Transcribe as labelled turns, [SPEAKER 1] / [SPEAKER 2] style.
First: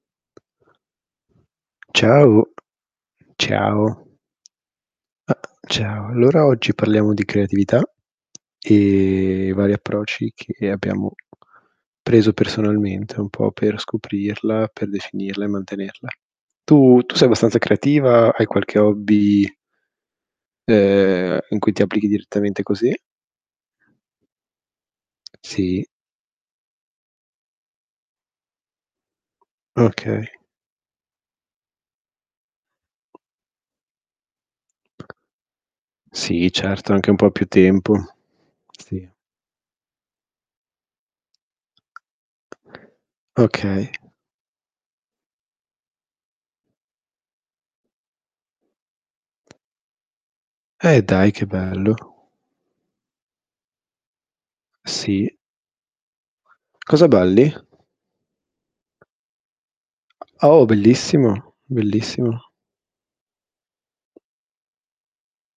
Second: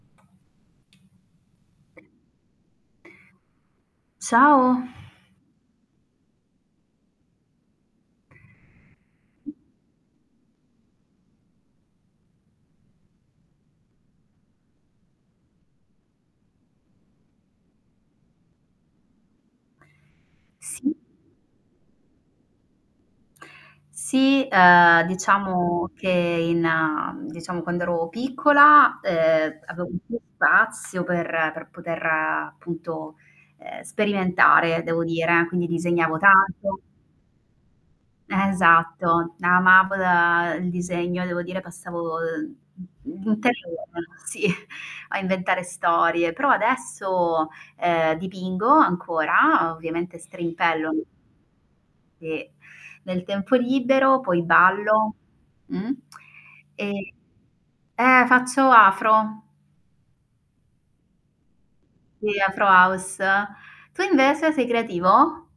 [SPEAKER 1] Ciao! Ciao.
[SPEAKER 2] Ciao!
[SPEAKER 1] Ah ciao, allora oggi parliamo di creatività e i vari approcci che abbiamo preso personalmente un po' per scoprirla, per definirla e mantenerla. Tu tu sei abbastanza creativa? Hai qualche hobby
[SPEAKER 2] Sì.
[SPEAKER 1] ehm, in cui ti applichi direttamente così?
[SPEAKER 2] Sì, ehm,
[SPEAKER 1] Sì.
[SPEAKER 2] diciamo che in diciamo quando ero piccola, ehm, avevo [unintelligible]
[SPEAKER 1] Okay.
[SPEAKER 2] spazio per per poter, appunto, ehm, sperimentare, devo dire. Quindi disegnavo
[SPEAKER 1] Sì
[SPEAKER 2] tanto
[SPEAKER 1] certo, anche un po' più tempo.
[SPEAKER 2] E
[SPEAKER 1] Sì.
[SPEAKER 2] esatto. Na ma [unintelligible] il disegno, devo dire, passavo, uhm,
[SPEAKER 1] Okay.
[SPEAKER 2] [unintelligible] sì, a inventare storie, però adesso, ehm, dipingo ancora, ovviamente strimpello
[SPEAKER 1] E dai, che bello!
[SPEAKER 2] e nel tempo libero poi ballo,
[SPEAKER 1] Sì.
[SPEAKER 2] mh,
[SPEAKER 1] Cosa
[SPEAKER 2] e
[SPEAKER 1] balli?
[SPEAKER 2] eh, faccio afro.
[SPEAKER 1] Oh, bellissimo! Bellissimo.
[SPEAKER 2] Sì, afro house. Tu invece, sei creativo?